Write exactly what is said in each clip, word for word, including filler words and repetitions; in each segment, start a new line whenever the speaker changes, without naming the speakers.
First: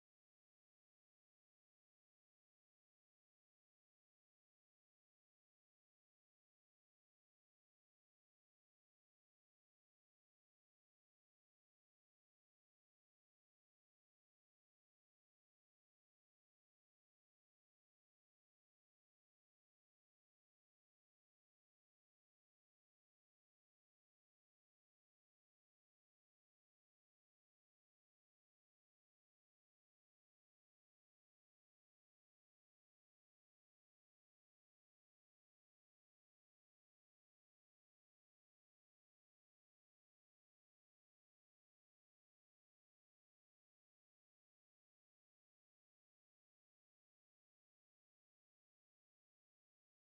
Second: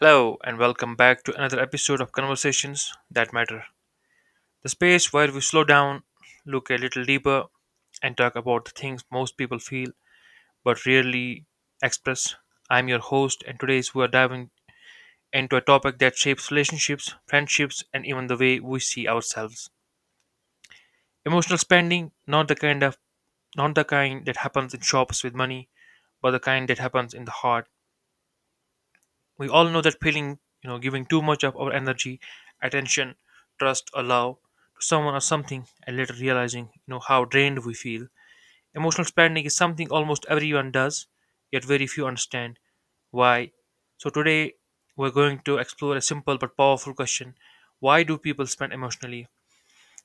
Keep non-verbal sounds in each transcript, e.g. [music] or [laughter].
Hello, and welcome back to another episode of Conversations That Matter, the space where we slow down, look a little deeper, and talk about the things most people feel but rarely express. I'm your host, and today we are diving into a topic that shapes relationships, friendships, and even the way we see ourselves. Emotional spending, not the kind of not the kind that happens in shops with money, but the kind that happens in the heart. We all know that feeling, you know, giving too much of our energy, attention, trust, or love to someone or something, and later realizing, you know, how drained we feel. Emotional spending is something almost everyone does, yet very few understand why. So today we're going to explore a simple but powerful question: why do people spend emotionally?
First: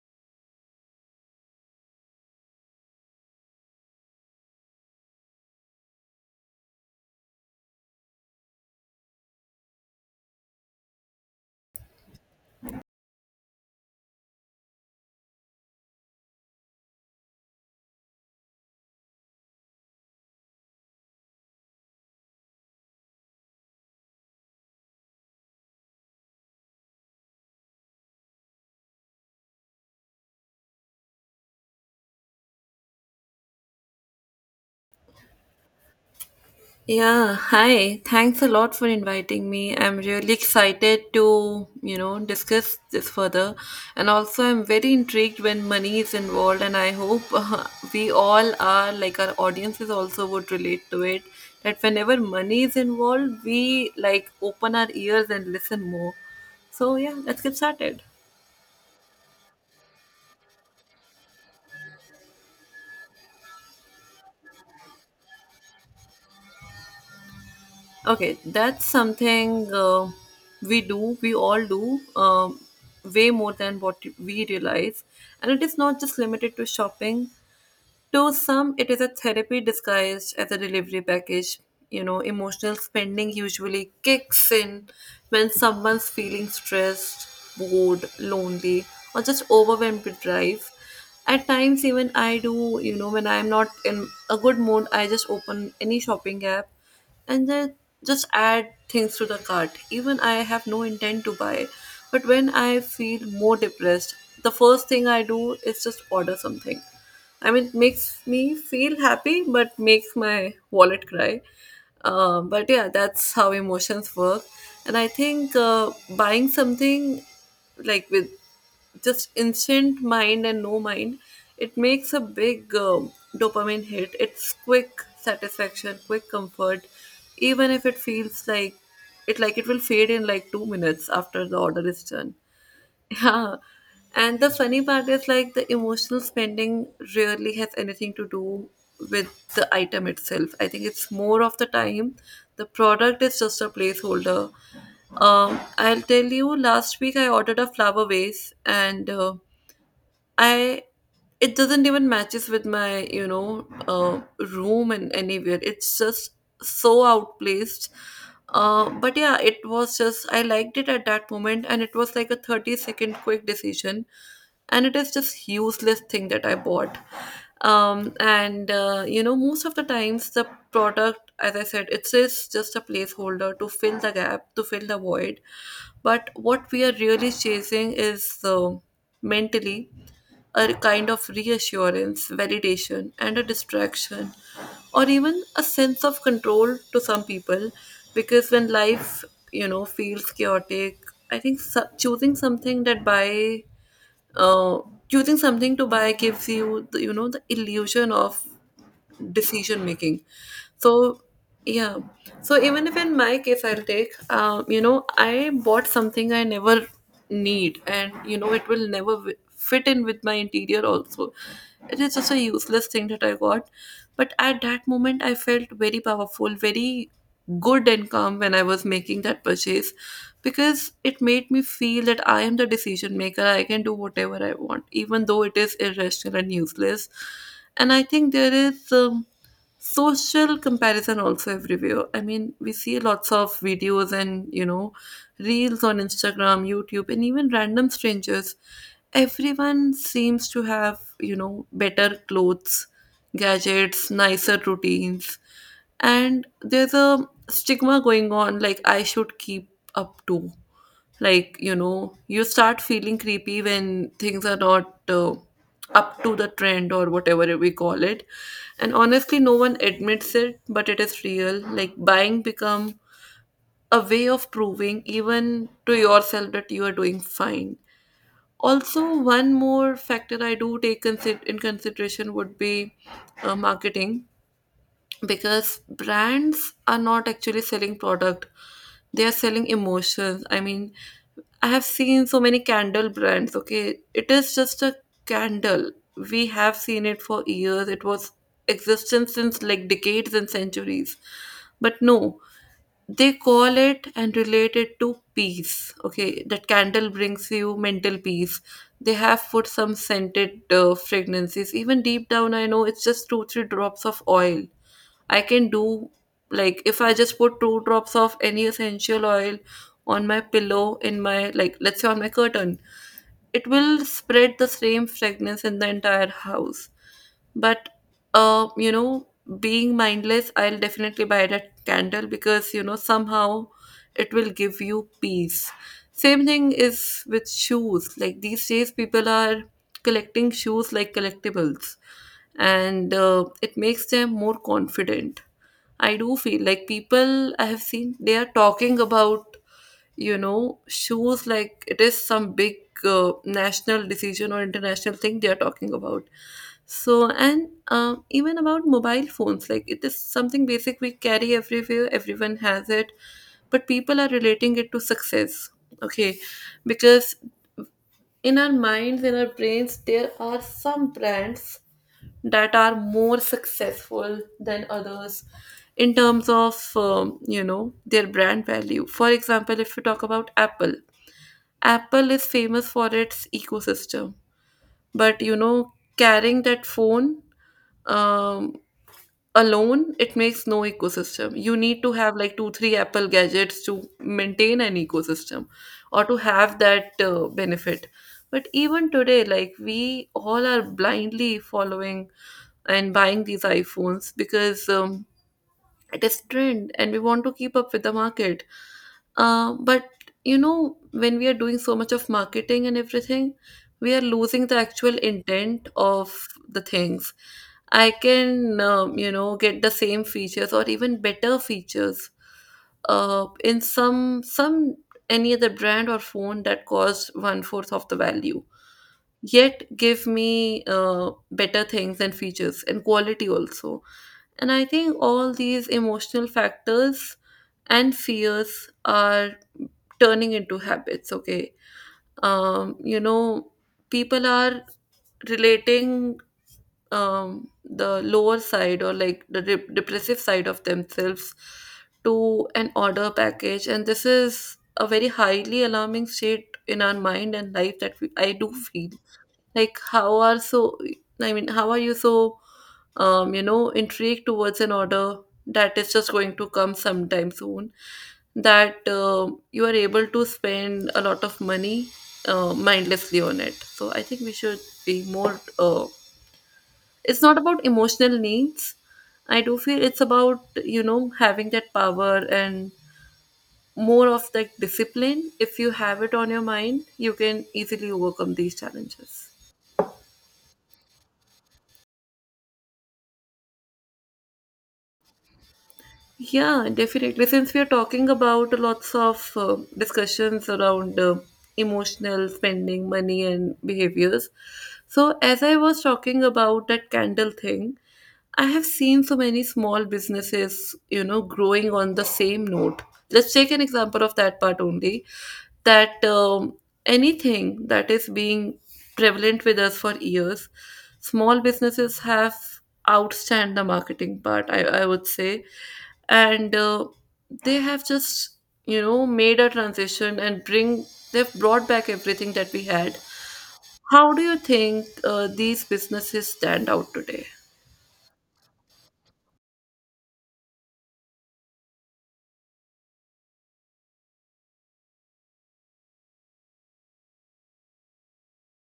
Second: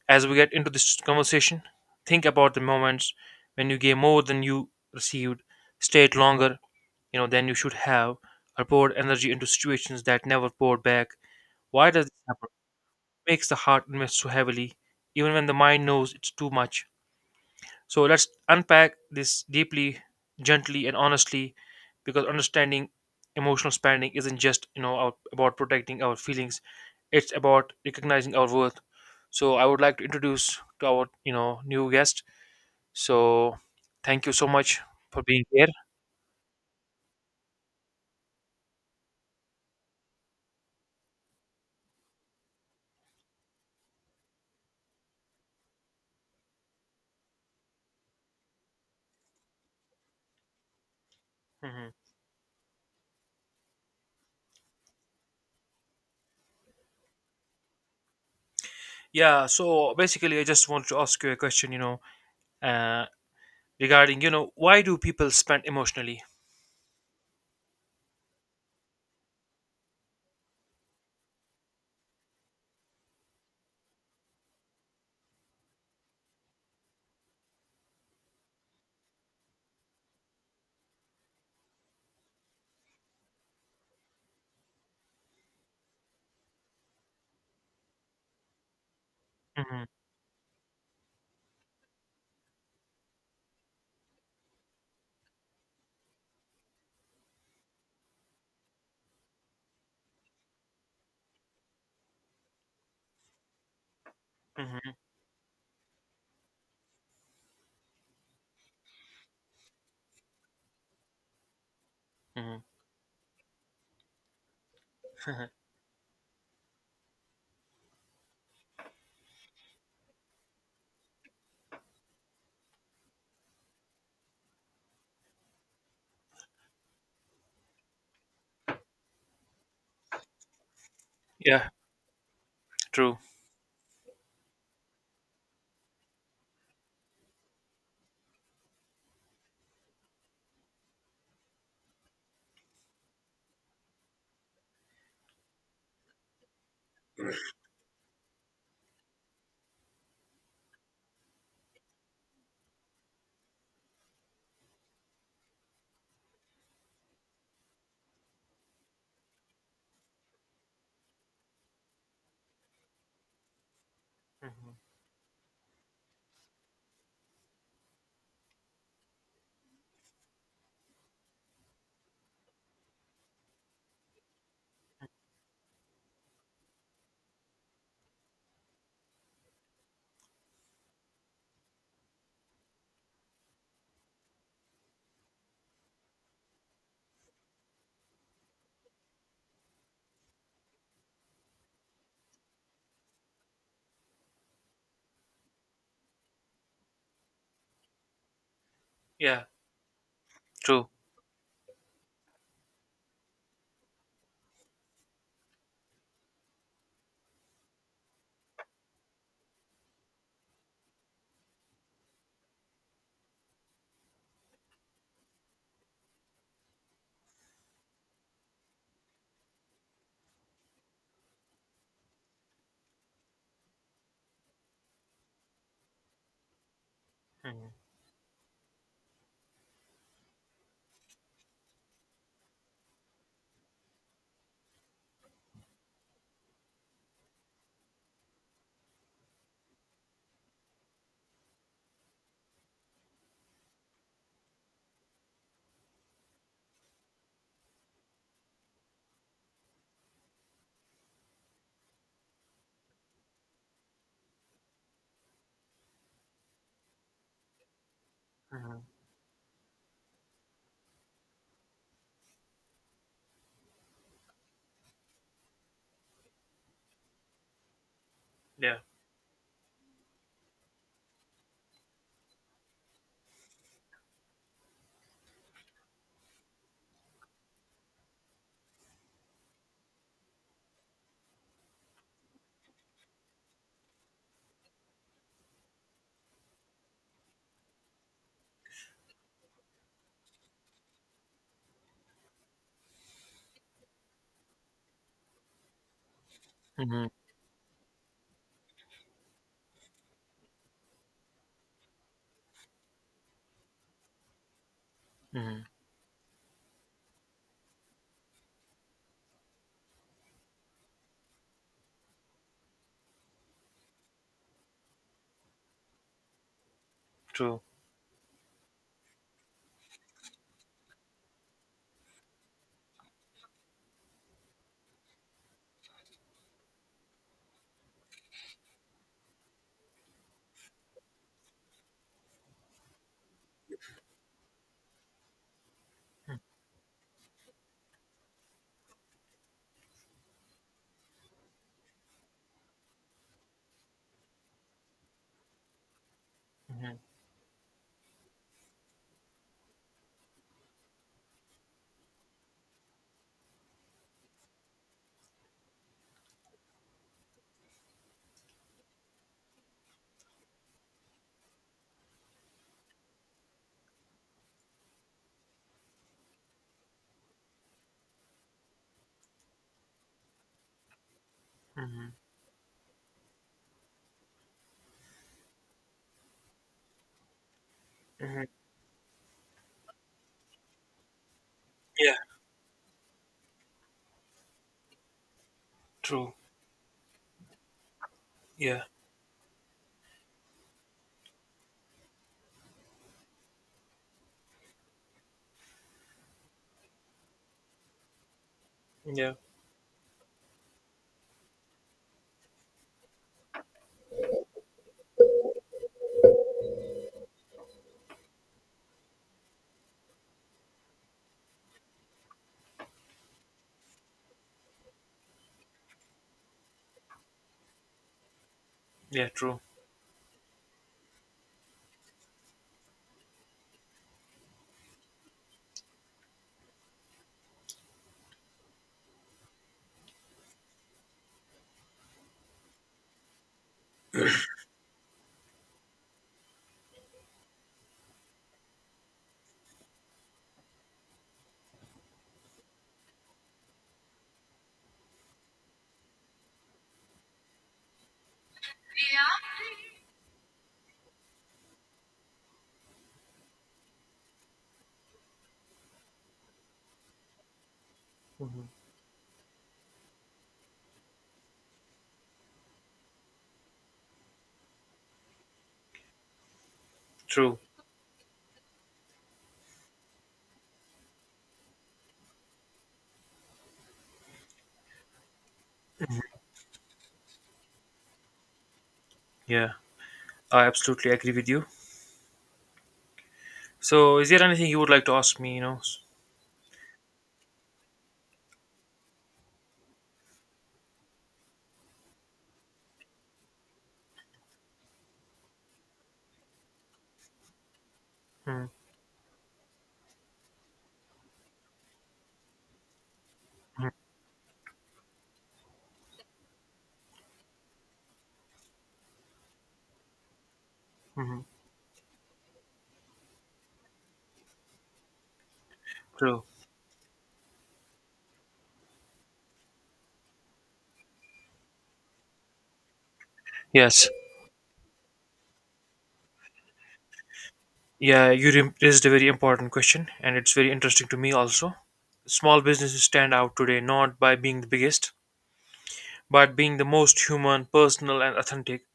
As we get into this conversation, think about the moments when you gave more than you received, stayed longer you know then you should have, or poured energy into situations that never poured back. Why does this happen? It makes the heart invest so heavily even when the mind knows it's too much. So let's unpack this deeply, gently, and honestly, because understanding emotional spending isn't just you know out- about protecting our feelings, it's about recognizing our worth. So I would like to introduce to our you know new guest. So thank you so much for being here.
Yeah, hi. Thanks a lot for inviting me. I'm really excited to, you know, discuss this further. And also, I'm very intrigued when money is involved, and I hope [laughs] uh, we all are, like our audiences also would relate to it, that
Mhm.
whenever money is involved, we like open our ears and listen more. So, yeah, let's get started.
Yeah, so basically, I just want to ask you a question, you know, uh, regarding, you know, why do people spend emotionally?
Okay, that's something uh, we do, we all do, um, way more than what we realize. And it is not just limited to shopping. To some, it is a therapy disguised as a delivery package. You know, emotional spending usually kicks in when someone's feeling stressed, bored, lonely, or just
Hmm.
overwhelmed with life. At times, even I do, you know, when I'm not in a good mood, I just open any shopping app and then just add things to the cart. Even I have no intent to buy. But when I feel more depressed, the first
Hmm.
thing I do is just order something. I mean, it makes me feel happy, but makes my wallet cry. Um,
Hmm.
but yeah, that's how emotions work. And I think
[laughs]
uh, buying something like with just instant mind and no mind, it makes a big um dopamine hit. It's quick satisfaction, quick comfort, even if it feels like it like it will fade in like two minutes after the
Yeah,
order is done.
true.
Yeah. And the funny part is like the emotional spending rarely has anything to do with the item itself. I think it's more of the time the product is just a placeholder. Um, I'll tell you, last week I ordered a flower vase and uh, I it doesn't even matches with my you know uh, room and anywhere. It's just so outplaced. Uh, but yeah, it was just I liked it at that moment, and it was like a thirty-second quick decision,
Hmm.
and it is just useless thing that I bought. Um and uh, you know, most of the times the product, as I said, it is just a placeholder to fill the gap, to fill the void. But what we are really chasing is uh, mentally a kind of reassurance, validation, and a distraction, or even a sense of control to some people. Because when life, you know, feels chaotic, i think so- choosing something that by uh, choosing something to buy gives you the, you know, the illusion of
Yeah,
decision making.
true.
So yeah, so even if in my case, I'll take um, you know, I bought something I never need, and you know, it will never wi- fit in with my interior also. It is just a useless thing that I got. But at that moment, I felt very powerful, very good income when I was making that purchase, because it made me feel that I am the decision maker. I can do whatever I want, even though it is irrational and useless.
Hmm.
And I think there is um, social comparison also everywhere. I mean, we see lots of videos and, you know, reels on Instagram, YouTube, and even random strangers. Everyone seems to have, you know, better clothes, gadgets, nicer routines. And there's a stigma going on like I should keep up to, like, you know, you start feeling creepy when things are not uh, up to the trend or whatever we call it.
Hmm.
And honestly, no one admits it, but it is real. Like buying become a way of proving even to yourself that you are doing fine.
Yeah.
Also, one more factor I do take consider- in consideration would be uh, marketing, because brands are not actually selling product, they are selling emotions. I mean, I have seen so many candle brands. Okay, it is just a candle. We have seen it for years. It was existence since like decades and centuries. But no, they call it and relate it to peace. Okay, that
Hmm.
candle brings you mental peace. They have put some scented uh, fragrances. Even deep down, I know it's just two three drops of oil I
Hmm.
can do. Like if I just put two drops of any essential oil on my pillow, in my, like, let's say, on my curtain, it will spread the same fragrance in the entire house.
True.
But uh, you know, being mindless, I'll definitely buy that candle because you know somehow it will give you peace. Same thing is with shoes. Like these days, people are collecting shoes like collectibles, and uh, it makes them more confident. I do feel like people I have seen, they are talking about, you know, shoes like it is some big uh, national decision or international thing they are talking about.
Hmm.
So, and um, even about mobile phones, like it is something basic we carry everywhere. Everyone has it, but people are relating it to success. Okay, because in our minds, in our brains, there are some brands that are more successful than others in terms of um, you know, their brand value. For example, if you talk about Apple,
Hmm.
Apple is famous for its ecosystem. But you know, carrying that phone
Hmm.
um, alone, it makes no ecosystem. You need to
Yeah,
have like two three Apple gadgets to maintain an ecosystem or
true.
to have that uh, benefit. But
Yeah,
even today, like we all are blindly following and buying these iPhones because um, it is trend and we want to keep up with the market.
yeah,
Uh, but you know, when we are doing so much of marketing and everything, we are losing the actual intent of the things. I can um, you know, get the same features or even better features uh, in some some any other brand or phone that costs one fourth of the value,
yeah, true.
yet give me uh, better things and features and quality also. And I think all these emotional factors and fears are turning into habits, okay? Um, you know, people are relating um, the lower side or like the de- depressive side of themselves to an order package. And this is a very highly alarming state in our mind and life that we, I do feel like how are so i mean how are you so um you know intrigued towards an order that is just going to come sometime soon, that uh, you are able to spend a lot of money uh, mindlessly on it. So I think we should be more uh, it's not
True.
about emotional needs. I do feel it's about, you know, having that power and more of that discipline. If you have it on your mind, you can easily overcome these challenges.
Yeah, I absolutely agree with you. So, is there anything you would like to ask me, you know?
Yeah, definitely. Since we are talking about lots of uh, discussions around uh, emotional spending, money, and behaviors. So, as I was talking about that candle thing, I
Mm-hmm.
have seen so many small businesses, you know, growing on the same note. Let's take an example of that part only. That um, anything that is being prevalent with us for years,
Hmm.
small businesses have outstand the marketing part, I, I would say.
True.
And uh, they have just, you know, made a transition and bring, they've brought back everything that we had.
Yes.
How do you think uh, these businesses stand out today?
Yeah, you re- raised a very important question, and it's very interesting to me also. Small businesses stand out today not by being the biggest, but being the most human, personal, and authentic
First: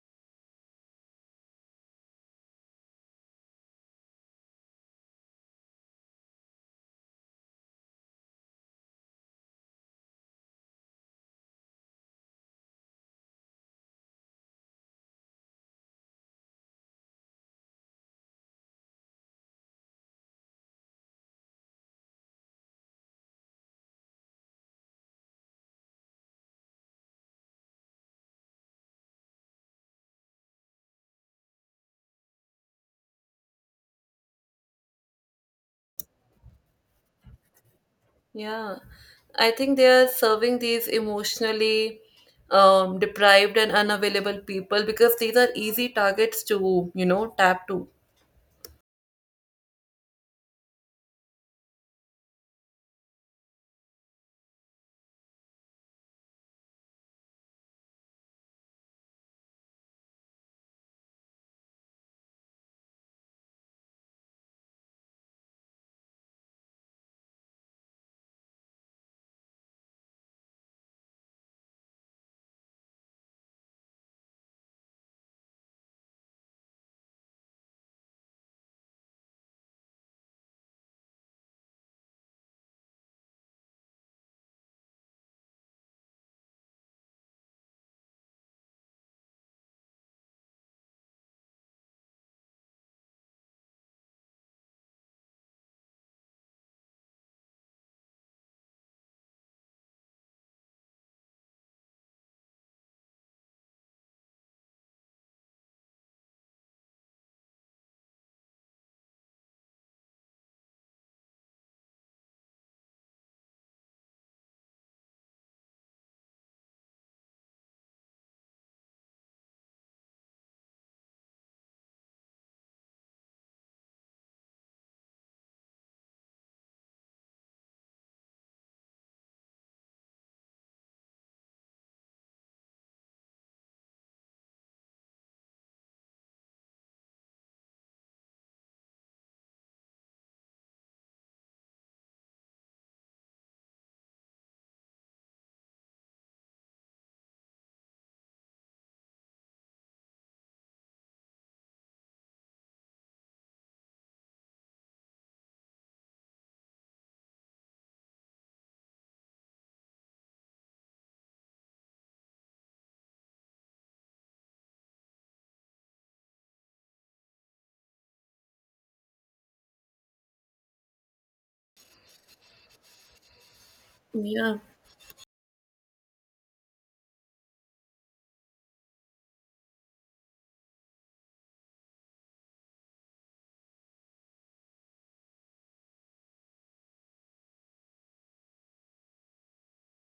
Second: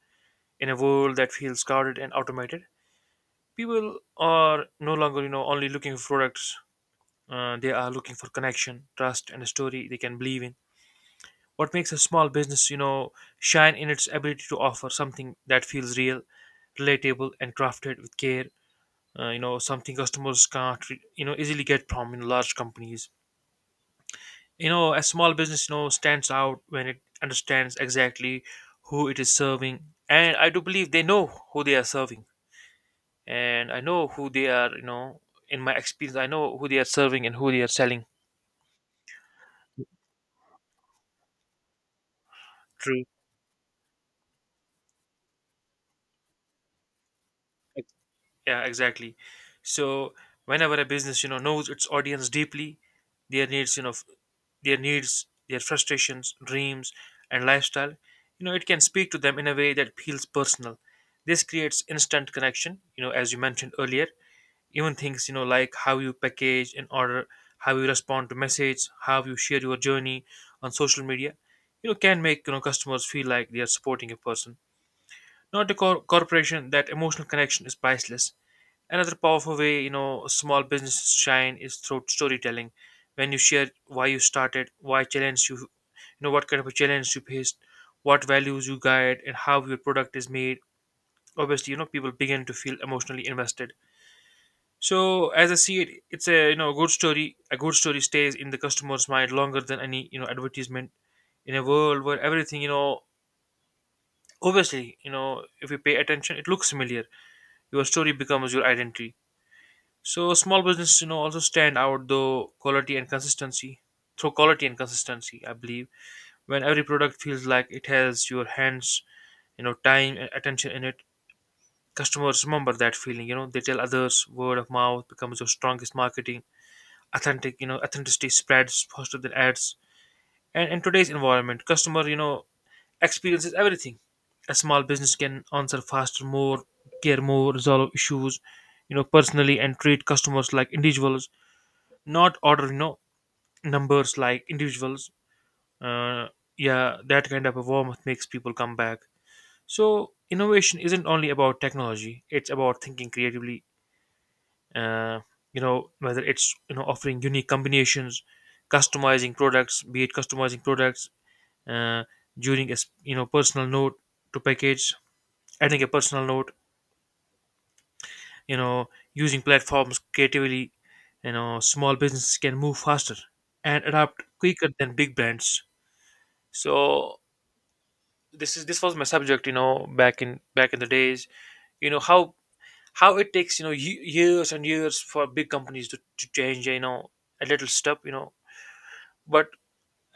in a world that feels crowded and automated. People are no longer, you know, only looking for products. Uh, they are looking for connection, trust, and a story they can believe in. What makes a small business, you know, shine in its ability to offer something that feels real, relatable, and crafted with care, uh, you know something customers can't re- you know easily get from in large companies. You know a small business you know stands out when it understands exactly who it is serving, and I do believe they know who they are serving, and I know who they are. You know in my experience, I know who they are serving and who they are selling
Yeah, I think they are serving these emotionally um,
to.
deprived and unavailable people, because these are easy targets to, you know, tap to.
Yeah, exactly. So whenever a business, you know, knows its audience deeply, their needs, you know, f- their needs, their frustrations, dreams, and lifestyle, you know, it can speak to them in a way that feels personal. This creates instant connection, you know, as you mentioned earlier. Even things, you know, like how you package an order, how you respond to messages, how you share your journey on social media, you know, can make you know customers feel like they are supporting a person. Not a cor- corporation, that emotional connection is priceless. Another powerful way, you know, small businesses shine is through storytelling. When you share why you started, why challenge you, you know, what kind of a challenge you faced, what values you guide, and how your product is made. Obviously, you know, people begin to feel emotionally invested. So, as I see it, it's a you know good story. A good story stays in the customer's mind longer than any you know advertisement. In a world where everything, you know, obviously, you know, if you pay attention, it looks familiar. Your story becomes your identity. So small businesses, you know, also stand out though quality and consistency. Through quality and consistency, I believe when every product feels like it has your hands, you know, time and attention in it, customers remember that feeling. You know, they tell others. Word of mouth becomes your strongest marketing. Authentic, you know, authenticity spreads faster than ads. And in today's environment, customer, you know, experiences everything. A small business can answer faster, more, care more, resolve issues, you know, personally, and treat customers like individuals, not ordering no numbers, like individuals. uh, yeah, that kind of a warmth makes people come back. So innovation isn't only about technology, it's about thinking creatively, uh, you know whether it's you know offering unique combinations, customizing products be it customizing products, uh, during a s- you know personal note to package, adding a personal note, you know using platforms creatively. You know small businesses can move faster and adapt
Yeah,
quicker than big brands. So this is this was my subject, you know back in back in the days. you know how how it takes, you know ye- years and years for big companies to, to change, you know a little step, you know but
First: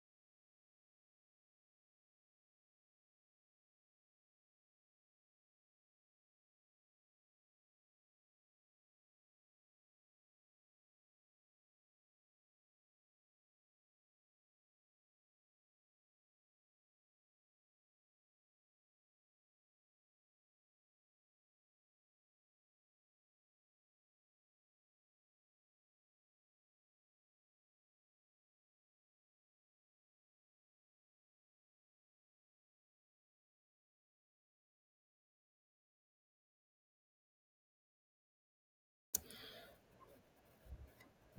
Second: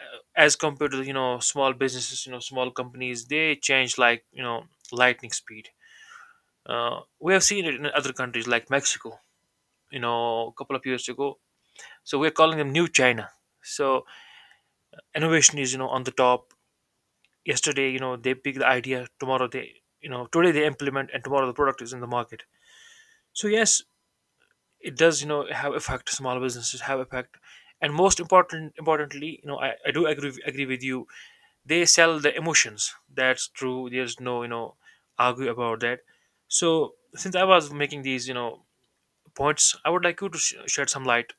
uh, as compared to, you know small businesses. You know small companies, they change like, you know lightning speed. Uh, we have seen it in other countries like Mexico, you know a couple of years ago. So we're calling them new China. So innovation is, you know on the top. Yesterday, you know they pick the idea, tomorrow they you know today they implement, and tomorrow the product is in the market. So yes, it does, you know have effect. Small businesses have effect. And most important importantly, you know i, I do agree agree with you. They sell the emotions, that's true. There's no, you know argue about that. So since I was making these, you know points, I would like you to sh- shed some light.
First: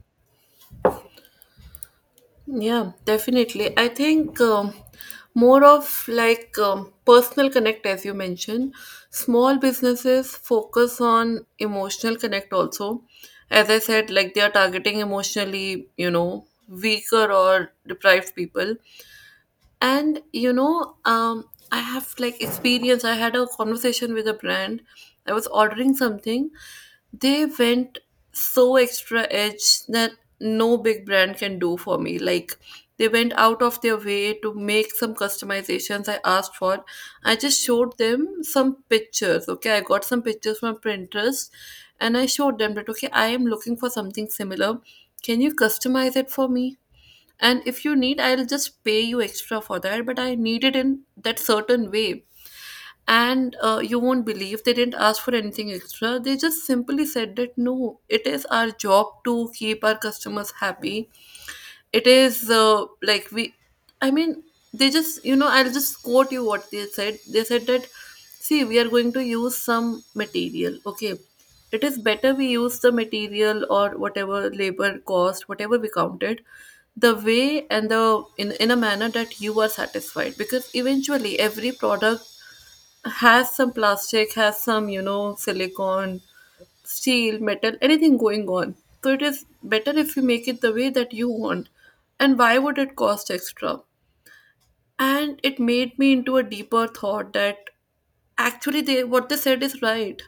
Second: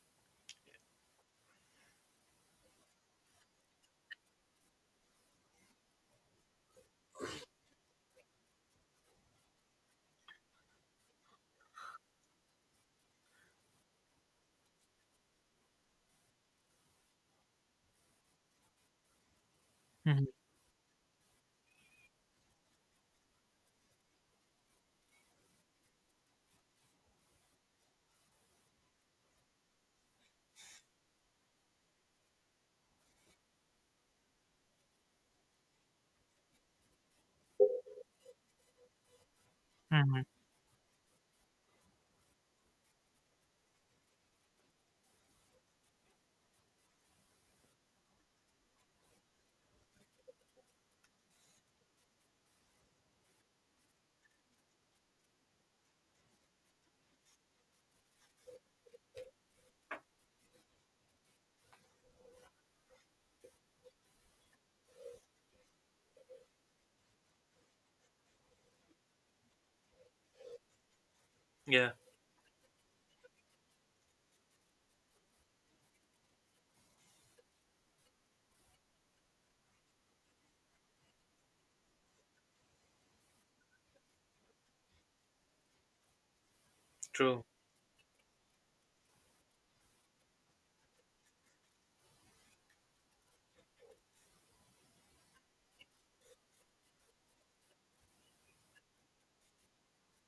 yeah, definitely. I think um, more of like um, personal connect, as you mentioned, small businesses focus on emotional connect also. As I said, like they are targeting emotionally, you know, weaker or deprived people. And
Hmm.
you know, um I have like experience. I had a conversation with a brand. I was ordering something. They went so extra edge that no big brand can do for me. Like they went out of their way to make some customizations I asked for. I just showed them some pictures. Okay, I got some
Hmm.
pictures from Pinterest, and I showed them that, okay, I am looking for something similar. Can you customize it for me? And if you need, I'll just pay you extra for that, but I need it in that certain way. And uh, you won't believe, they didn't ask for anything extra. They just simply said that no, it is our job to keep our customers happy. It is uh, like we I mean they just, you know, I'll just quote you what they said. They said that, see, we are going to use some material, okay? It
Yeah,
is better we use the material, or whatever labor cost, whatever we counted, the way and the in, in a manner that you are satisfied, because eventually every product has some plastic, has some, you know, silicone, steel,
true.
metal, anything going on. So it is better if you make it the way that you want. And why would it cost extra? And it made me into a deeper thought that actually they, what they said is right.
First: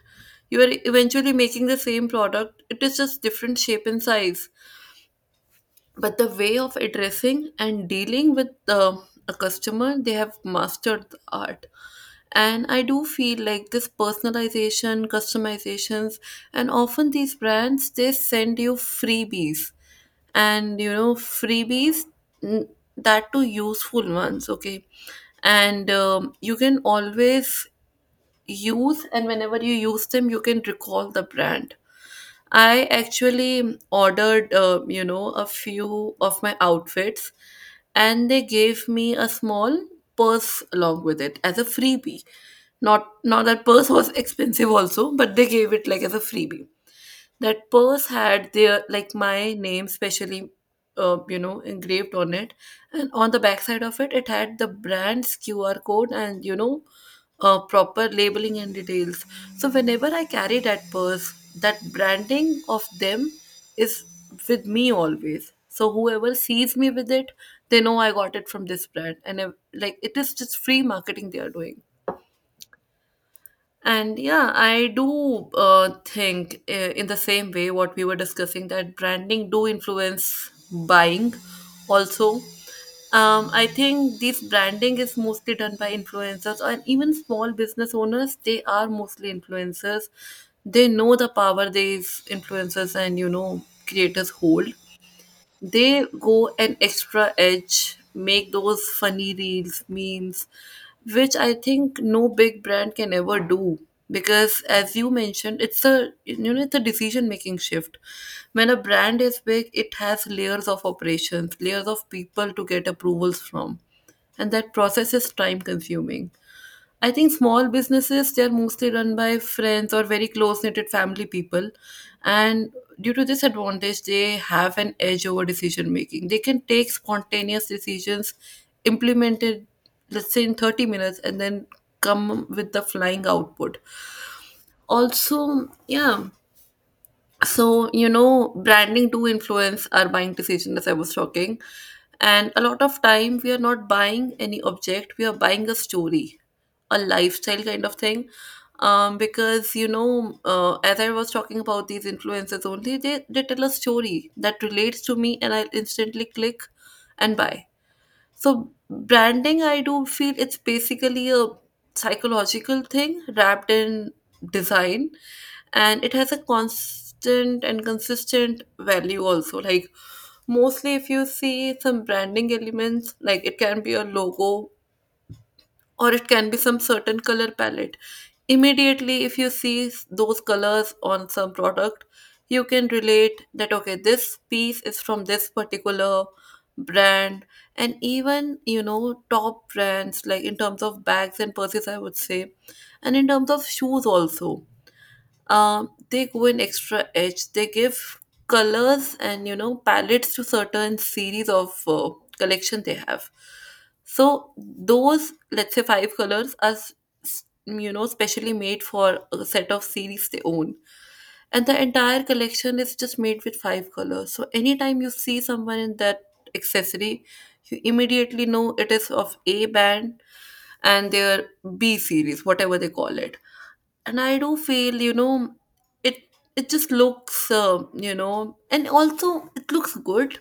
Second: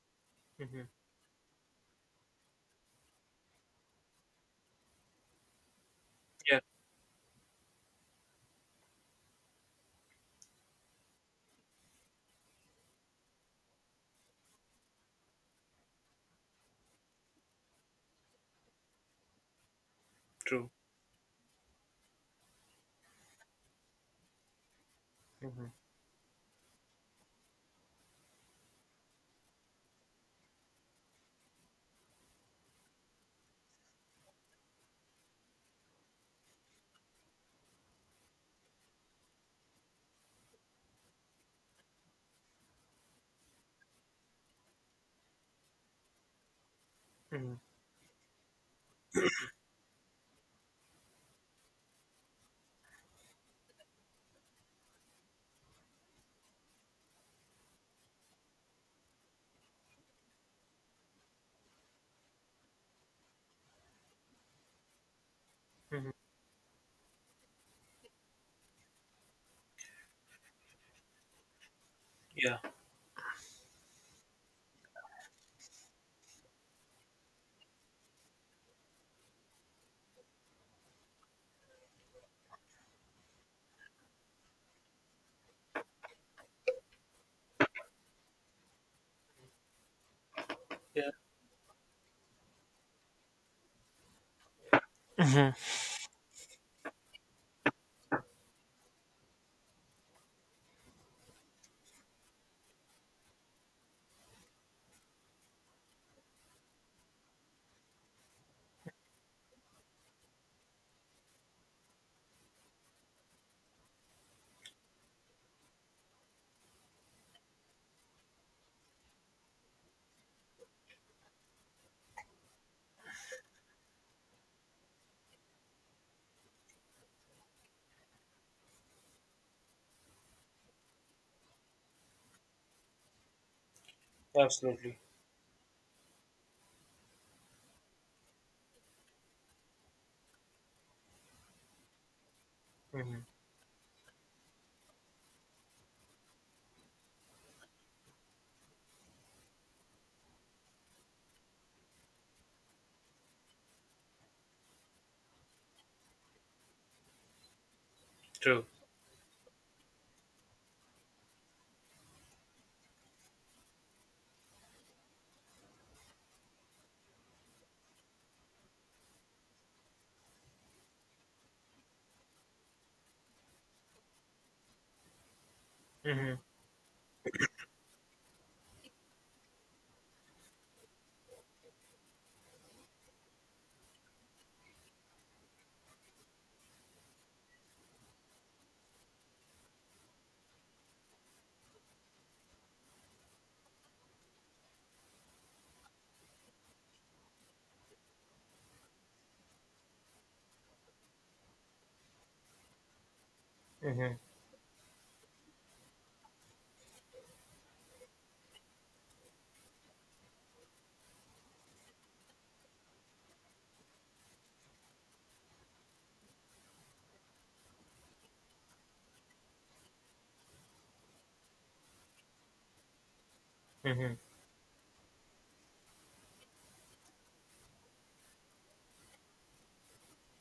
You are
Hmm.
eventually making the same product. It is just different shape and size, but the way
Yeah,
of addressing and dealing with uh, a customer, they have mastered the art. And I do feel like this personalization, customizations, and often these brands, they send you freebies.
true.
And you know freebies, n- that too useful ones. Okay.
Hmm.
And um, you can always use, and whenever you use them, you can recall the brand. I actually ordered, uh, you know, a few of my outfits, and they gave me a small purse along with it as a freebie. Not, not that purse was [laughs] expensive also, but they gave it like as a freebie.
Hmm.
That purse had their, like, my name specially, uh, you know engraved on it. And on the backside of it, it had the brand's QR code, and you know uh, proper labeling and details. So whenever I carry that purse, that branding of them is with me always. So
Hmm.
whoever sees me with it, they know I got it from this brand. And uh, like, it is just free marketing they are doing.
Yeah.
And yeah, I do uh, think, uh, in the same way what we were discussing, that branding do influence buying also. Um, I think this branding is mostly done by influencers, and even small business owners, they are mostly influencers. They know the power these influencers and, you know, creators hold.
Hmm.
They go an extra edge, make those funny reels, memes, which I think no big brand can ever do. Because as you mentioned, it's a, you know, it's a decision making shift. When a brand is big, it has layers of operations, layers of people to get approvals from, and that process is time consuming. I think small businesses, they're mostly run by friends or very close knitted family people, and due to this advantage, they have an edge over decision making. They can take spontaneous decisions, implemented, let's say, in thirty minutes, and then come with the flying output.
Absolutely.
Also, yeah, so, you know, branding do influence our buying decision, as I was talking. And a lot of
Hmm.
time we are not buying any object, we are buying a story, a lifestyle kind of thing. Um, because, you know, uh, as I was talking about these influencers only, they, they tell a story that relates to me, and I'll instantly click and buy.
True.
So branding, I do feel it's basically a psychological thing wrapped in design, and it has a constant and consistent value also. Like, mostly, if you see some branding elements, like it can be a logo or it
Mhm,
can be some certain color palette. Immediately, if you see s- those colors on some product, you can relate that, okay, this piece is from this particular brand. And even, you know, top brands, like in terms of bags and purses, I would say, and in terms of shoes, also, um, they go an extra edge. They give colors and, you know, palettes to certain series of uh, collection they have.
mhm,
So those, let's say, five colors are s- s- you know, specially made for a set of series they own, and the entire collection is just made with five colors. So anytime you see someone in that accessory, you immediately know it is of A band and their B series, whatever they call it.
mhm,
And I do feel, you know, it it just looks, uh, you know and also it looks good,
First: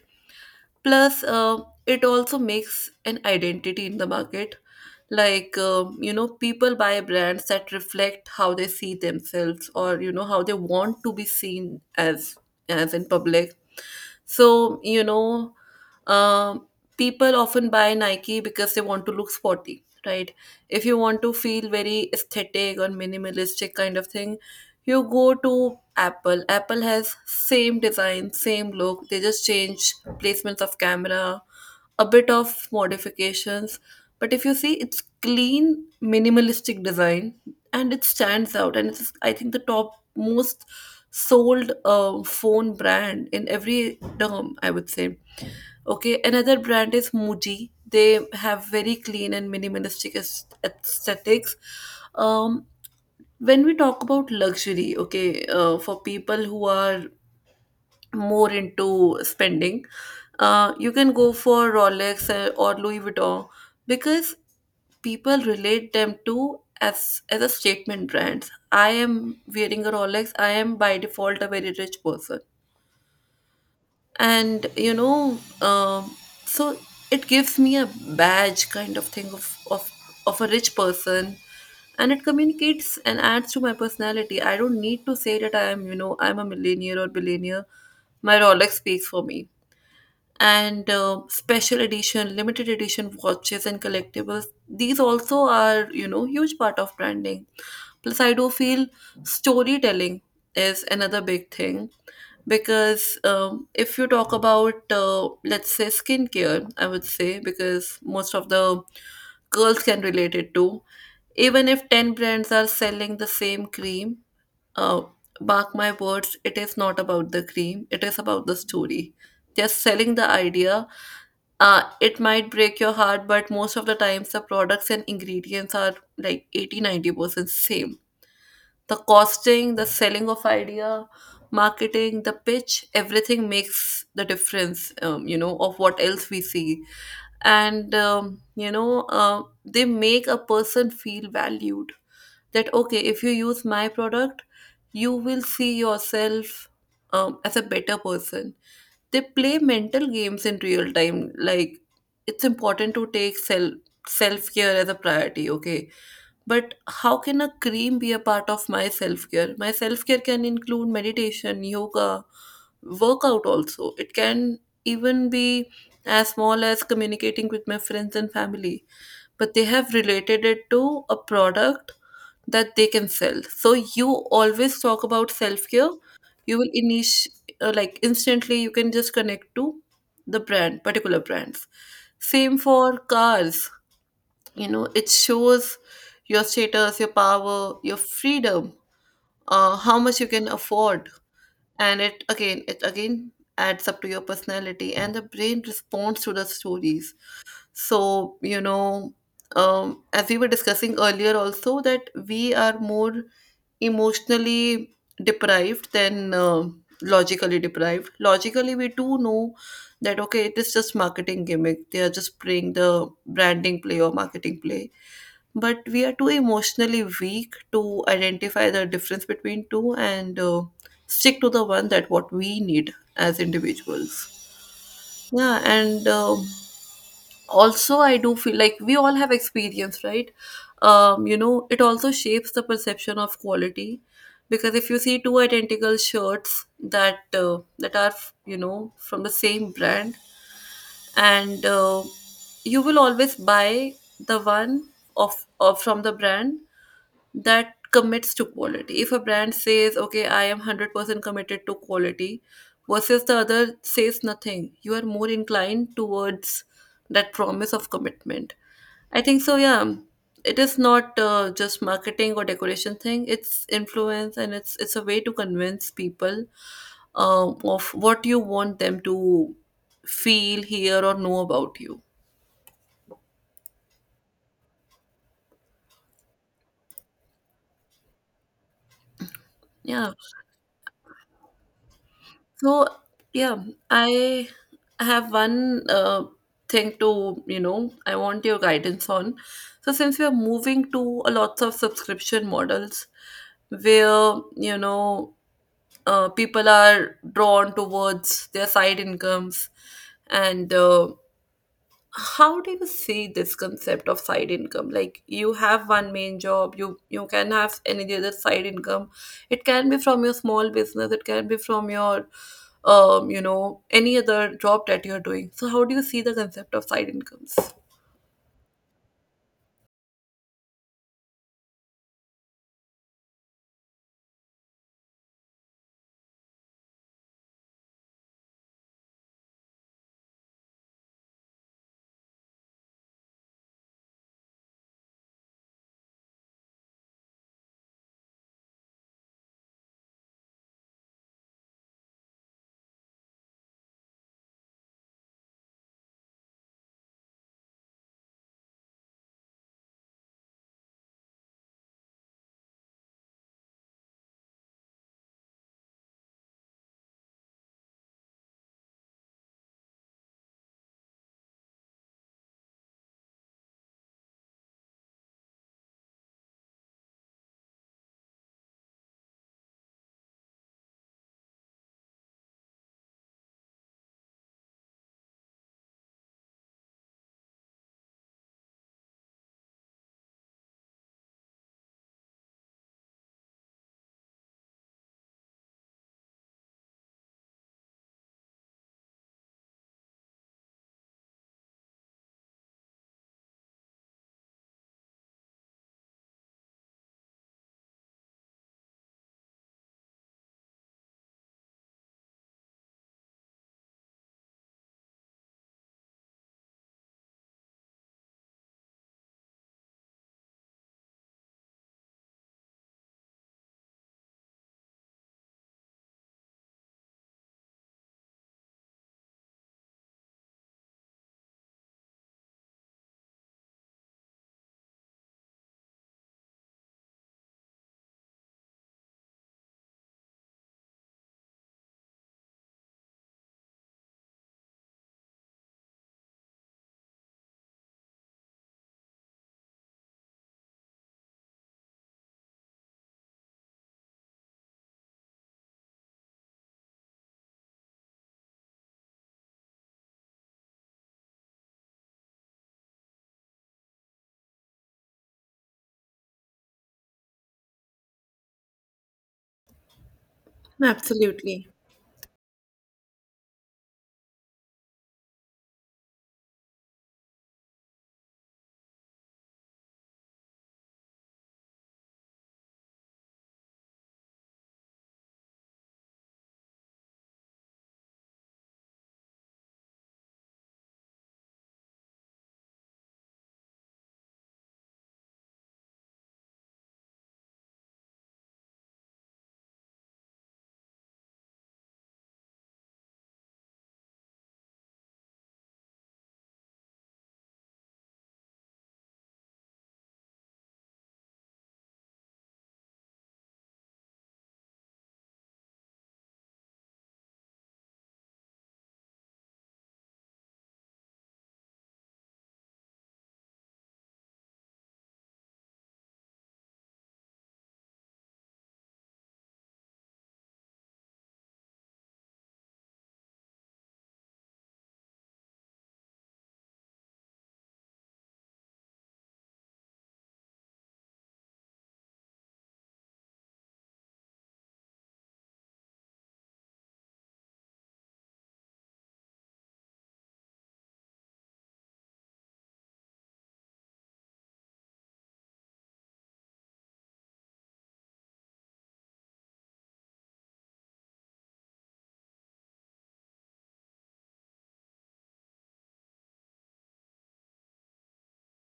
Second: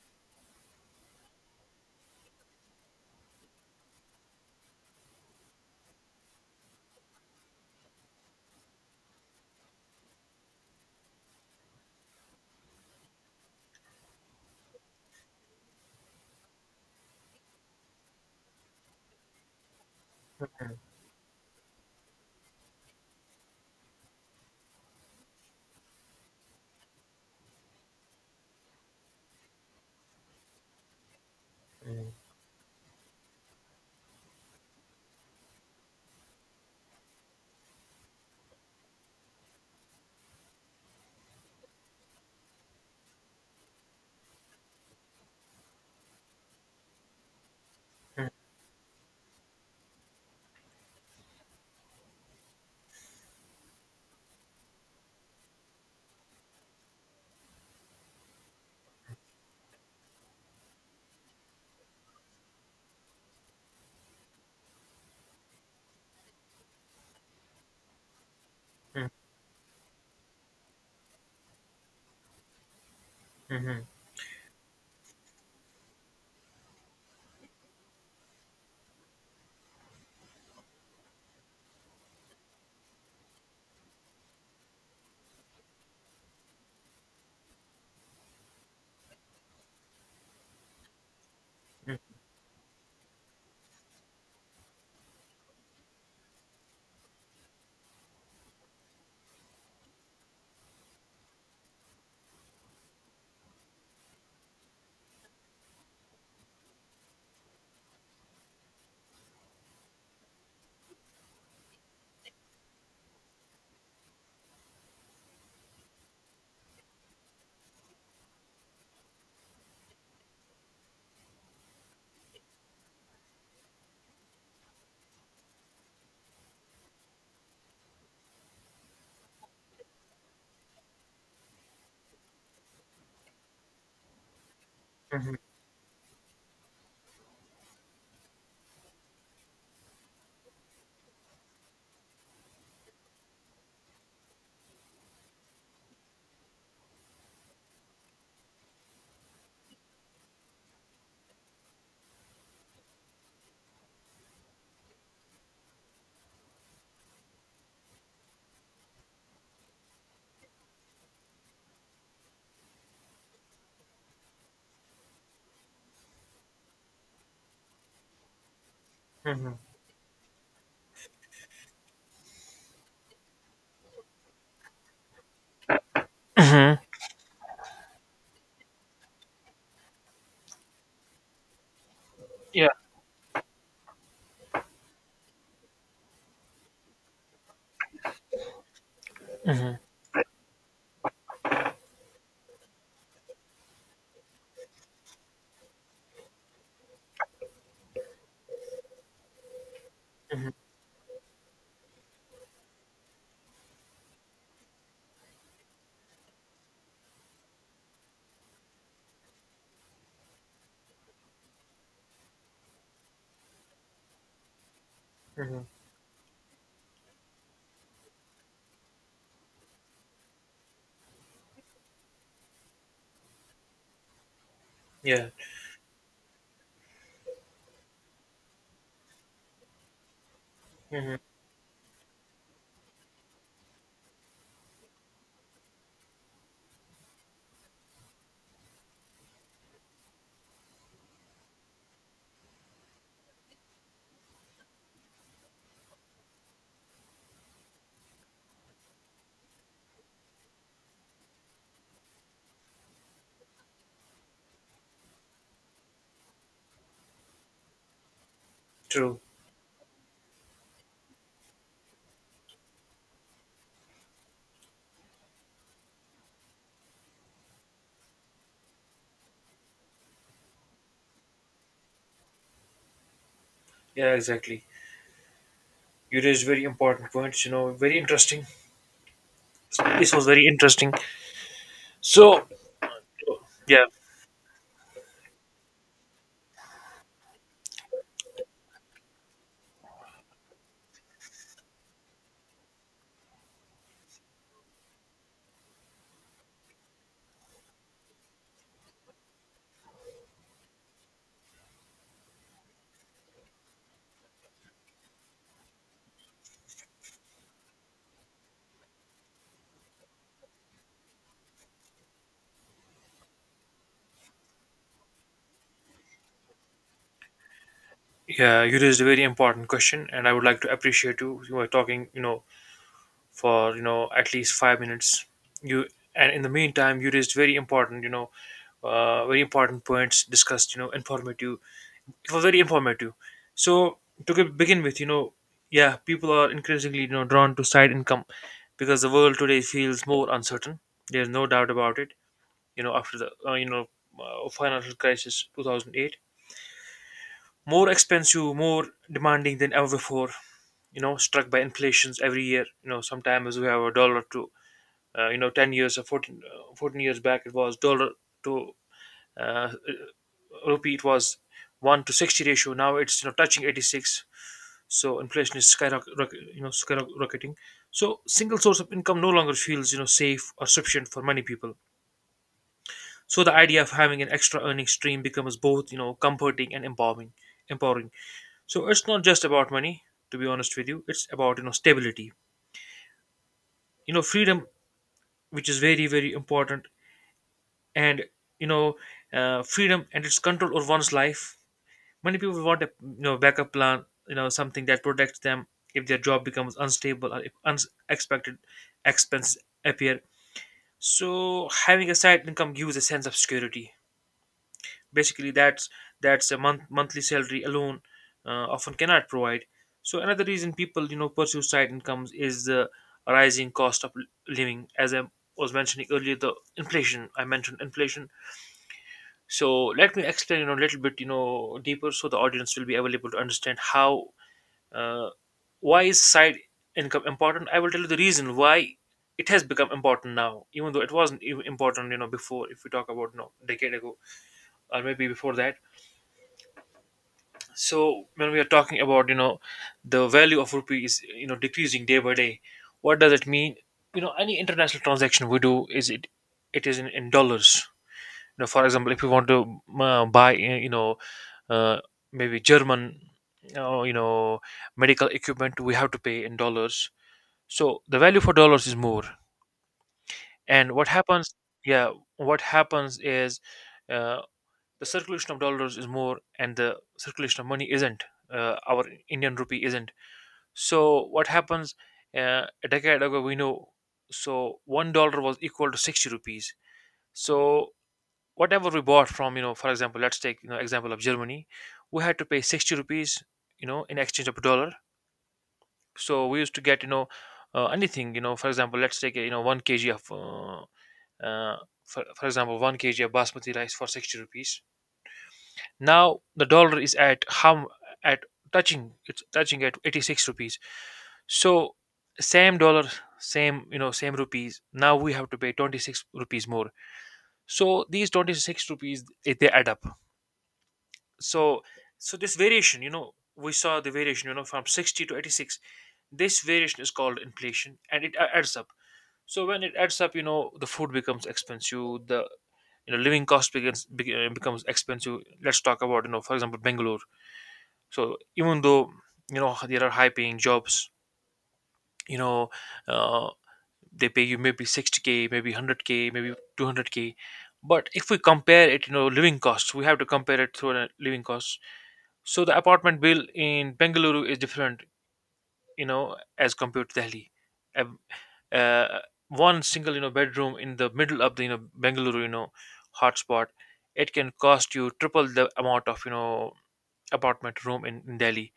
plus uh, it also makes an identity in the market. Like, um, you know, people buy brands that reflect how they see themselves, or, you know, how they want to be seen as as in public. So, you know, um, people often buy Nike because they want to look sporty, right? If you want to feel very aesthetic or minimalistic kind of thing, you go to Apple. Apple has same design, same look. They just change placements of camera, a
mhm,
bit of modifications. But if you see, it's clean, minimalistic design, and it stands out. And it's, I think, the top most sold uh, phone brand in every term, I would say. Okay, another brand is Muji. They
mhm,
have very clean and minimalistic aes- aesthetics. Um, when we talk about luxury, okay, uh, for people who are more into spending, uh, you can go for Rolex uh, or Louis Vuitton, because people relate them to, as as a statement brands. I am wearing a Rolex, I am by default a very rich person.
mhm,
And, you know, um, so it gives me a badge kind of thing of, of of a rich person. And it communicates and adds to my personality. I don't need to say that I am, you know, I'm a millionaire or billionaire. My Rolex speaks for me. And uh, special edition, limited edition watches and collectibles. These also are, you know, huge part of branding. Plus, I do feel storytelling is another big thing. Because, um, if you talk about, uh, let's say, skincare, I would say, because most of the girls can relate it to, even if ten brands are selling the same cream, uh, mark my words, it is not about the cream, it is about the story. They're selling the idea. Uh, it might break your heart, but most of the times the products and ingredients are like eighty, ninety percent same. The costing, the selling of idea, marketing, the pitch, everything makes the difference, um,
mhm,
you know, of what else we see. And, um, you know, uh, they make a person feel valued, that okay, if you use my product, you will see yourself, um, as a better person. They play mental games in real time. Like, it's important to take self self care as a priority, okay? But how can a cream be a part of my self care? My self care can include meditation, yoga, workout also. It can even be as small as communicating with my friends and family. But
mhm.
they have related it to a product that they can sell. So you always talk about self care. You will
Mhm.
init- uh, like, instantly you can just connect to the brand, particular brands. Same
Yeah.
for cars, you know, it shows your status, your power, your freedom,
Mhm,
uh, how much you can afford. And it again it again adds up to your personality, and the brain responds to the stories. So, you know, um, as we were
mhm,
discussing earlier also, that we are more emotionally deprived than uh, logically deprived. Logically, we do know that, okay, it is just marketing gimmick, they are just playing the branding play or marketing play.
mhm.
But we are too emotionally weak to identify the difference between two, and uh, stick to the one that what we need as individuals.
Yeah.
Yeah. And, um, also, I do feel like we all have experience, right?
Mhm.
Um, you know, it also shapes the perception of quality. Because if you see two identical shirts that uh, that are, you know, from the same brand, and uh, you will always buy the one of, of from the brand that commits to quality. If a brand says, okay, I am one hundred percent committed to quality, versus the other says nothing, you are more inclined towards that promise of commitment.
True.
I think so, yeah. It is not uh, just marketing or decoration thing. It's influence, and it's it's a way to convince people uh, of what you want them to feel, hear, or know about you.
Yeah, exactly. You raised very important points, you know, very interesting.
Yeah.
This was very interesting. So,
So, yeah,
yeah,
I have one uh, thing to, you know, I want your guidance on. So, since we are moving to a lots of subscription models where, you know, uh, people are drawn towards their side incomes. And uh, how do you see this concept of side income? Like, you have one main job, you you can have any other side income. It can be from your small business, it can be from your, um, you know, any other job that you're doing. So how do you see the concept of side incomes?
yeah, you raised a very important question, and I would like to appreciate you. You were talking, you know, for, you know, at least five minutes. You, and in the meantime, you raised very important, you know, uh, very important points discussed, you know, informative, it was very informative. So to ge- begin with, you know, yeah, people are increasingly you know drawn to side income because the world today feels more uncertain. There's no doubt about it. You know, after the uh, you know uh, financial crisis two thousand eight, more expensive, more demanding than ever before. You know, struck by inflations every year. You know, sometimes we have a dollar to uh, you know ten years or fourteen, uh, fourteen years back, it was dollar to, uh, rupee, it was one to sixty ratio, now it's, you know touching eighty-six. So inflation is skyrocketing, you know skyrocketing so single source of income no longer feels, you know safe or sufficient for many people. So the idea of having an extra earning stream becomes both, you know comforting and empowering empowering. So it's not just about money, to be honest with you, it's about, you know stability, you know freedom, which is very very important. And you know uh, freedom and its control over one's life. Many people want a you know backup plan, you know something that protects them if their job becomes unstable or if unexpected expenses appear. So having a side income gives a sense of security. Basically, that's that's a month monthly salary alone, uh, often cannot provide. So another reason people, you know pursue side incomes is the rising cost of living. As I was mentioning earlier, the inflation. I mentioned inflation. So let me explain, you know, a little bit, you know deeper, so the audience will be available to understand how, uh, why is side income important? I will tell you the reason why it has become important now, even though it wasn't even important, you know, before. If we talk about, you know, decade ago or maybe before that. So when we are talking about, you know, the value of rupee is, you know, decreasing day by day. What does it mean? You know, any international transaction we do, is it it is in, in, dollars. You know, for example, if we want to uh, buy, uh, you know, uh, maybe German, uh, you know, medical equipment, we have to pay in dollars. So the value for dollars is more. And what happens?
Absolutely.
Yeah, what happens is, uh, the circulation of dollars is more, and the circulation of money isn't. Uh, our Indian rupee isn't. So what happens? Uh, a decade ago, we know. So one dollar was equal to sixty rupees. So whatever we bought from, you know, for example, let's take you know example of Germany, we had to pay sixty rupees, you know, in exchange of a dollar. So we used to get you know uh, anything, you know, for example, let's take uh, you know one kg of uh, uh, for, for example one kg of basmati rice for sixty rupees. Now the dollar is at hum at touching, it's touching at eighty-six rupees. So same dollar, same you know same rupees, now we have to pay twenty-six rupees more. So these twenty-six rupees, eh, they add up. So so this variation, you know we saw the variation, you know, from sixty to eighty-six. This variation is called inflation, and it a- adds up. So when it adds up, you know, the food becomes expensive, the, you know, living cost begins be, uh, becomes expensive. Let's talk about, you know, for example, Bangalore. So even though, you know, there are high paying jobs, you know uh, they pay you maybe sixty k, maybe one hundred k, maybe two hundred k. But if we compare it, you know, living costs, we have to compare it through a living costs. So the apartment bill in Bengaluru is different, you know, as compared to Delhi. uh, One single, you know, bedroom in the middle of the, you know, Bengaluru, you know, hotspot, it can cost you triple the amount of, you know, apartment room in, in Delhi.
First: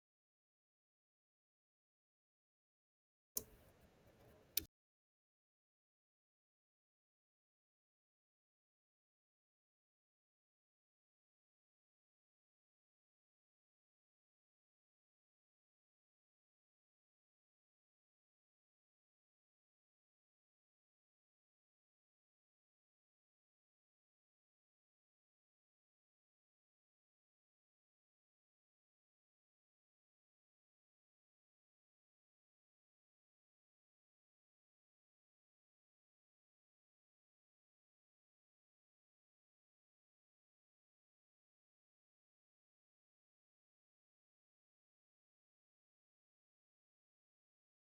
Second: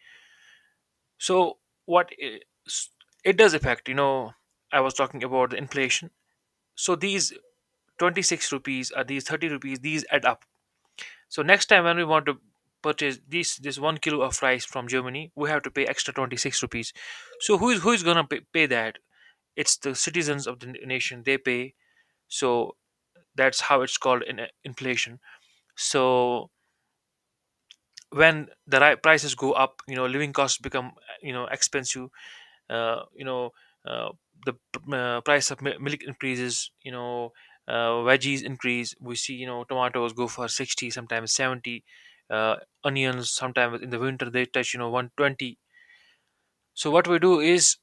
So what i- s- it does affect, you know, I was talking about the inflation. So these twenty-six rupees or these thirty rupees, these add up. So next time when we want to purchase this this one kilo of rice from Germany, we have to pay extra twenty-six rupees. So who is who is gonna pay, pay that? It's the citizens of the n- nation. They pay. So that's how it's called, in uh, inflation. So when the ri- prices go up, you know, living costs become, uh, you know, expensive. uh, you know uh, the p- uh, price of mi- milk increases, you know, uh, veggies increase. We see, you know, tomatoes go for sixty, sometimes seventy. uh, Onions, sometimes in the winter, they touch, you know, one hundred twenty. So what we do is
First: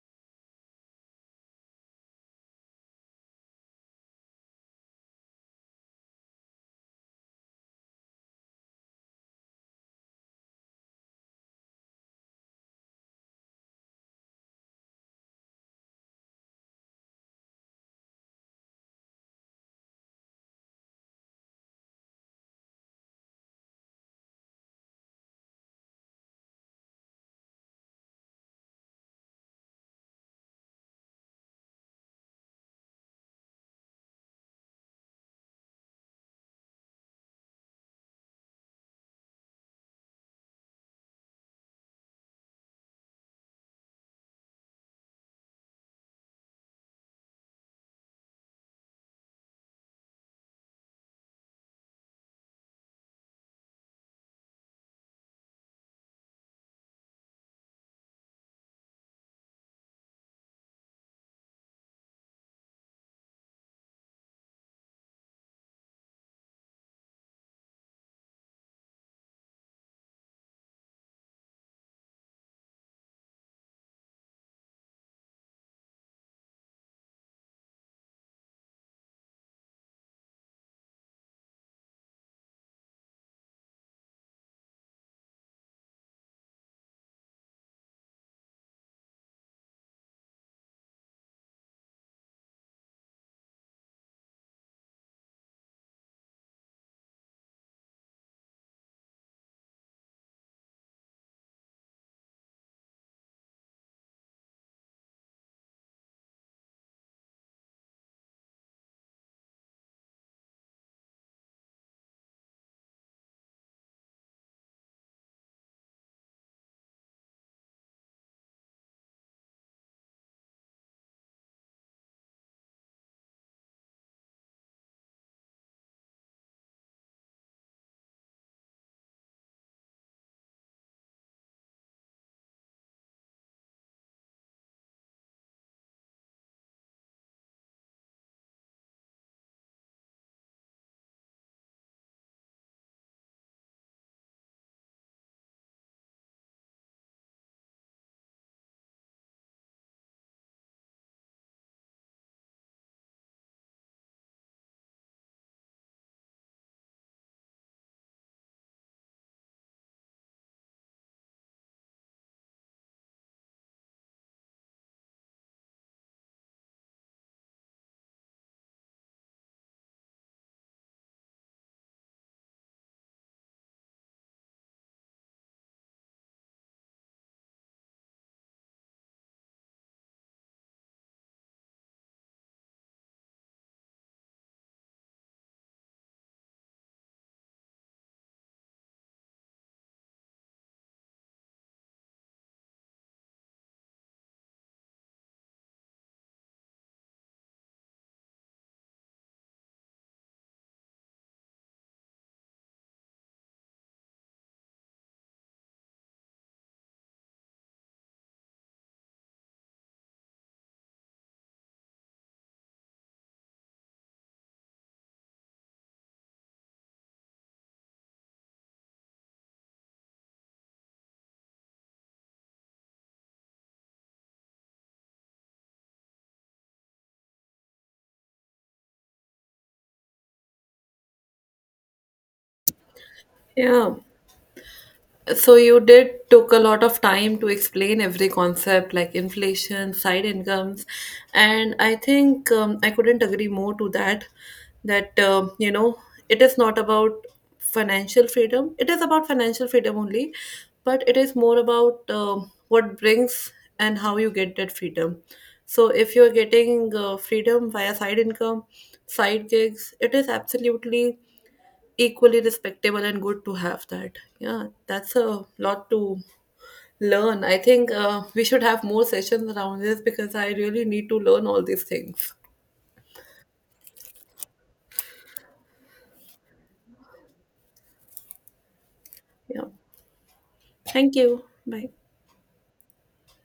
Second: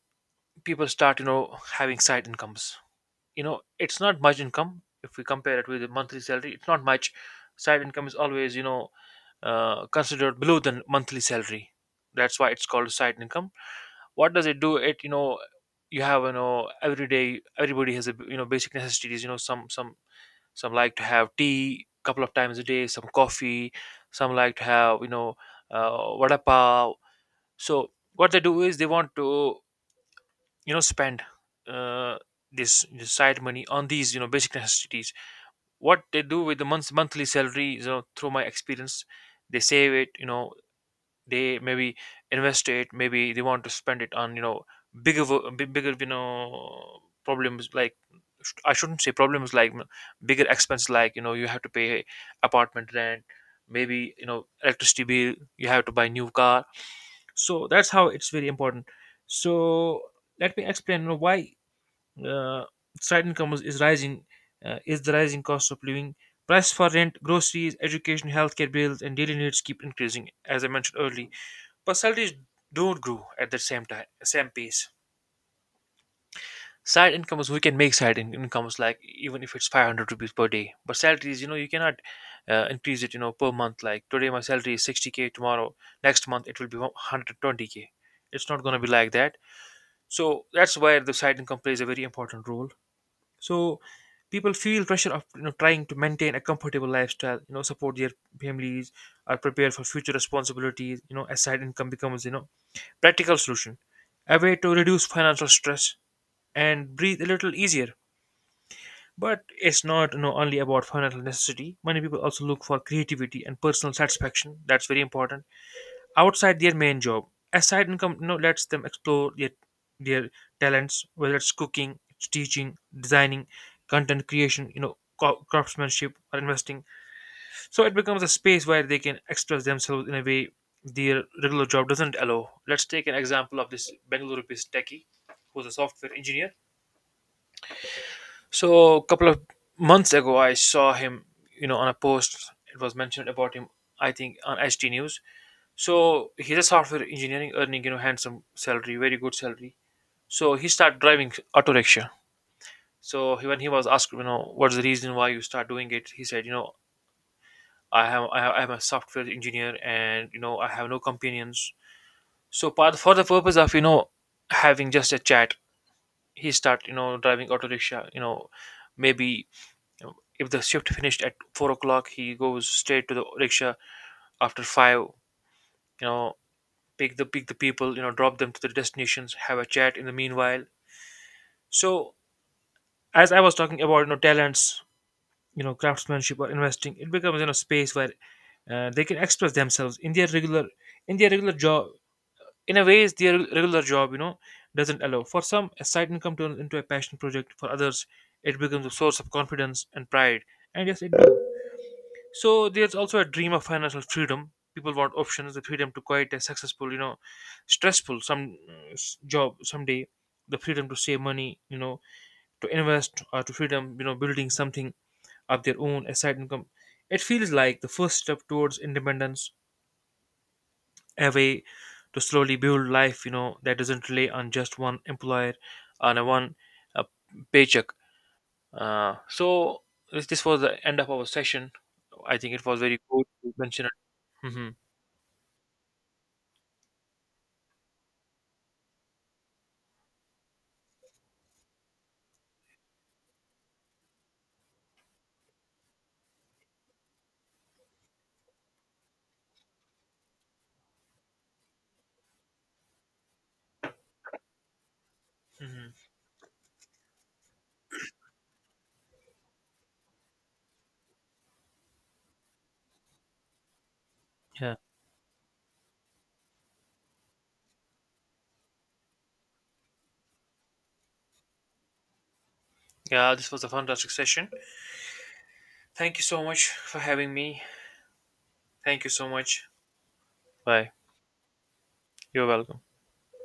people start, you know, having side incomes. You know, it's not much income if we compare it with the monthly salary, it's not much. Side income is always, you know, uh, considered below the monthly salary. That's why it's called side income. What does it do? It, you know, you have, you know, every day everybody has a, you know, basic necessities. You know, some some some like to have tea a couple of times a day, some coffee, some like to have, you know uh, vada pav. So what they do is they want to, you know, spend, uh, this, this side money on these, you know, basic necessities. What they do with the month monthly salary, you know, through my experience, they save it, you know, they maybe invest it, maybe they want to spend it on, you know, bigger wo- bi- bigger, you know, problems like, sh- I shouldn't say problems, like m- bigger expense, like, you know, you have to pay apartment rent, maybe, you know, electricity bill, you have to buy new car. So that's how it's very important. So let me explain, you know, why, uh, side income is, is rising, uh, is the rising cost of living. Price for rent, groceries, education, healthcare bills, and daily needs keep increasing, as I mentioned earlier. Personalities don't grow at the same time same pace. Side incomes, we can make side in- incomes, like even if it's five hundred rupees per day. But salaries, you know, you cannot, uh, increase it, you know, per month. Like today my salary is sixty k, tomorrow, next month it will be one hundred twenty k. It's not going to be like that. So that's why the side income plays a very important role. So people feel pressure of, you know, trying to maintain a comfortable lifestyle, you know, support their families, are prepared for future responsibilities, you know, as side income becomes, you know, practical solution, a way to reduce financial stress and breathe a little easier. But it's not, you know, only about financial necessity. Many people also look for creativity and personal satisfaction. That's very important outside their main job. A side income, you know, lets them explore their, their talents, whether it's cooking, it's teaching, designing, content creation, you know, co- craftsmanship, or investing. So it becomes a space where they can express themselves in a way their regular job doesn't allow. Let's take an example of this Bengaluru based techie who's a software engineer. So a couple of months ago, I saw him, you know, on a post. It was mentioned about him, I think, on H T News. So he's a software engineering, earning, you know, handsome salary, very good salary. So he started driving auto rickshaw. So he, when he was asked, you know, what's the reason why you start doing it, he said, you know, I have I have, I'm a software engineer, and you know, I have no companions. So part, for the purpose of, you know, having just a chat, he start, you know, driving auto rickshaw. You know, maybe, you know, if the shift finished at four o'clock, he goes straight to the rickshaw after five. You know, pick the pick the people. You know, drop them to the destinations. Have a chat in the meanwhile. So as I was talking about, you know, talents. You know, craftsmanship or investing, it becomes, you know, space where, uh, they can express themselves in their regular in their regular job in a ways their regular job, you know, doesn't allow. For some, a side income turns into a passion project. For others, it becomes a source of confidence and pride. And yes, it, so there's also a dream of financial freedom. People want options, the freedom to quit a successful, you know, stressful some uh, s- job someday, the freedom to save money, you know, to invest, or to freedom, you know, building something of their own. A side income, it feels like the first step towards independence, a way to slowly build life, you know, that doesn't rely on just one employer, on a one, uh, paycheck. Uh, so this, this was the end of our session. I think it was very good to mention it.
Yeah.
Hmm.
So you did took a lot of time to explain every concept like inflation, side incomes, and I think, um, I couldn't agree more to that. That, um, you know, it is not about financial freedom. It is about financial freedom only, but it is more about, um, what brings and how you get that freedom. So
Hmm.
if you are getting uh, freedom via side income, side gigs, it is absolutely equally respectable and good to have that. Yeah,
Yeah.
that's a lot to learn. I think uh, we should have more sessions around this because I really need to learn all these things.
Yeah, this was a fantastic session. Thank you so much for having me. Thank you so
Yeah.
much. Bye.
Thank you. Bye.
You're welcome.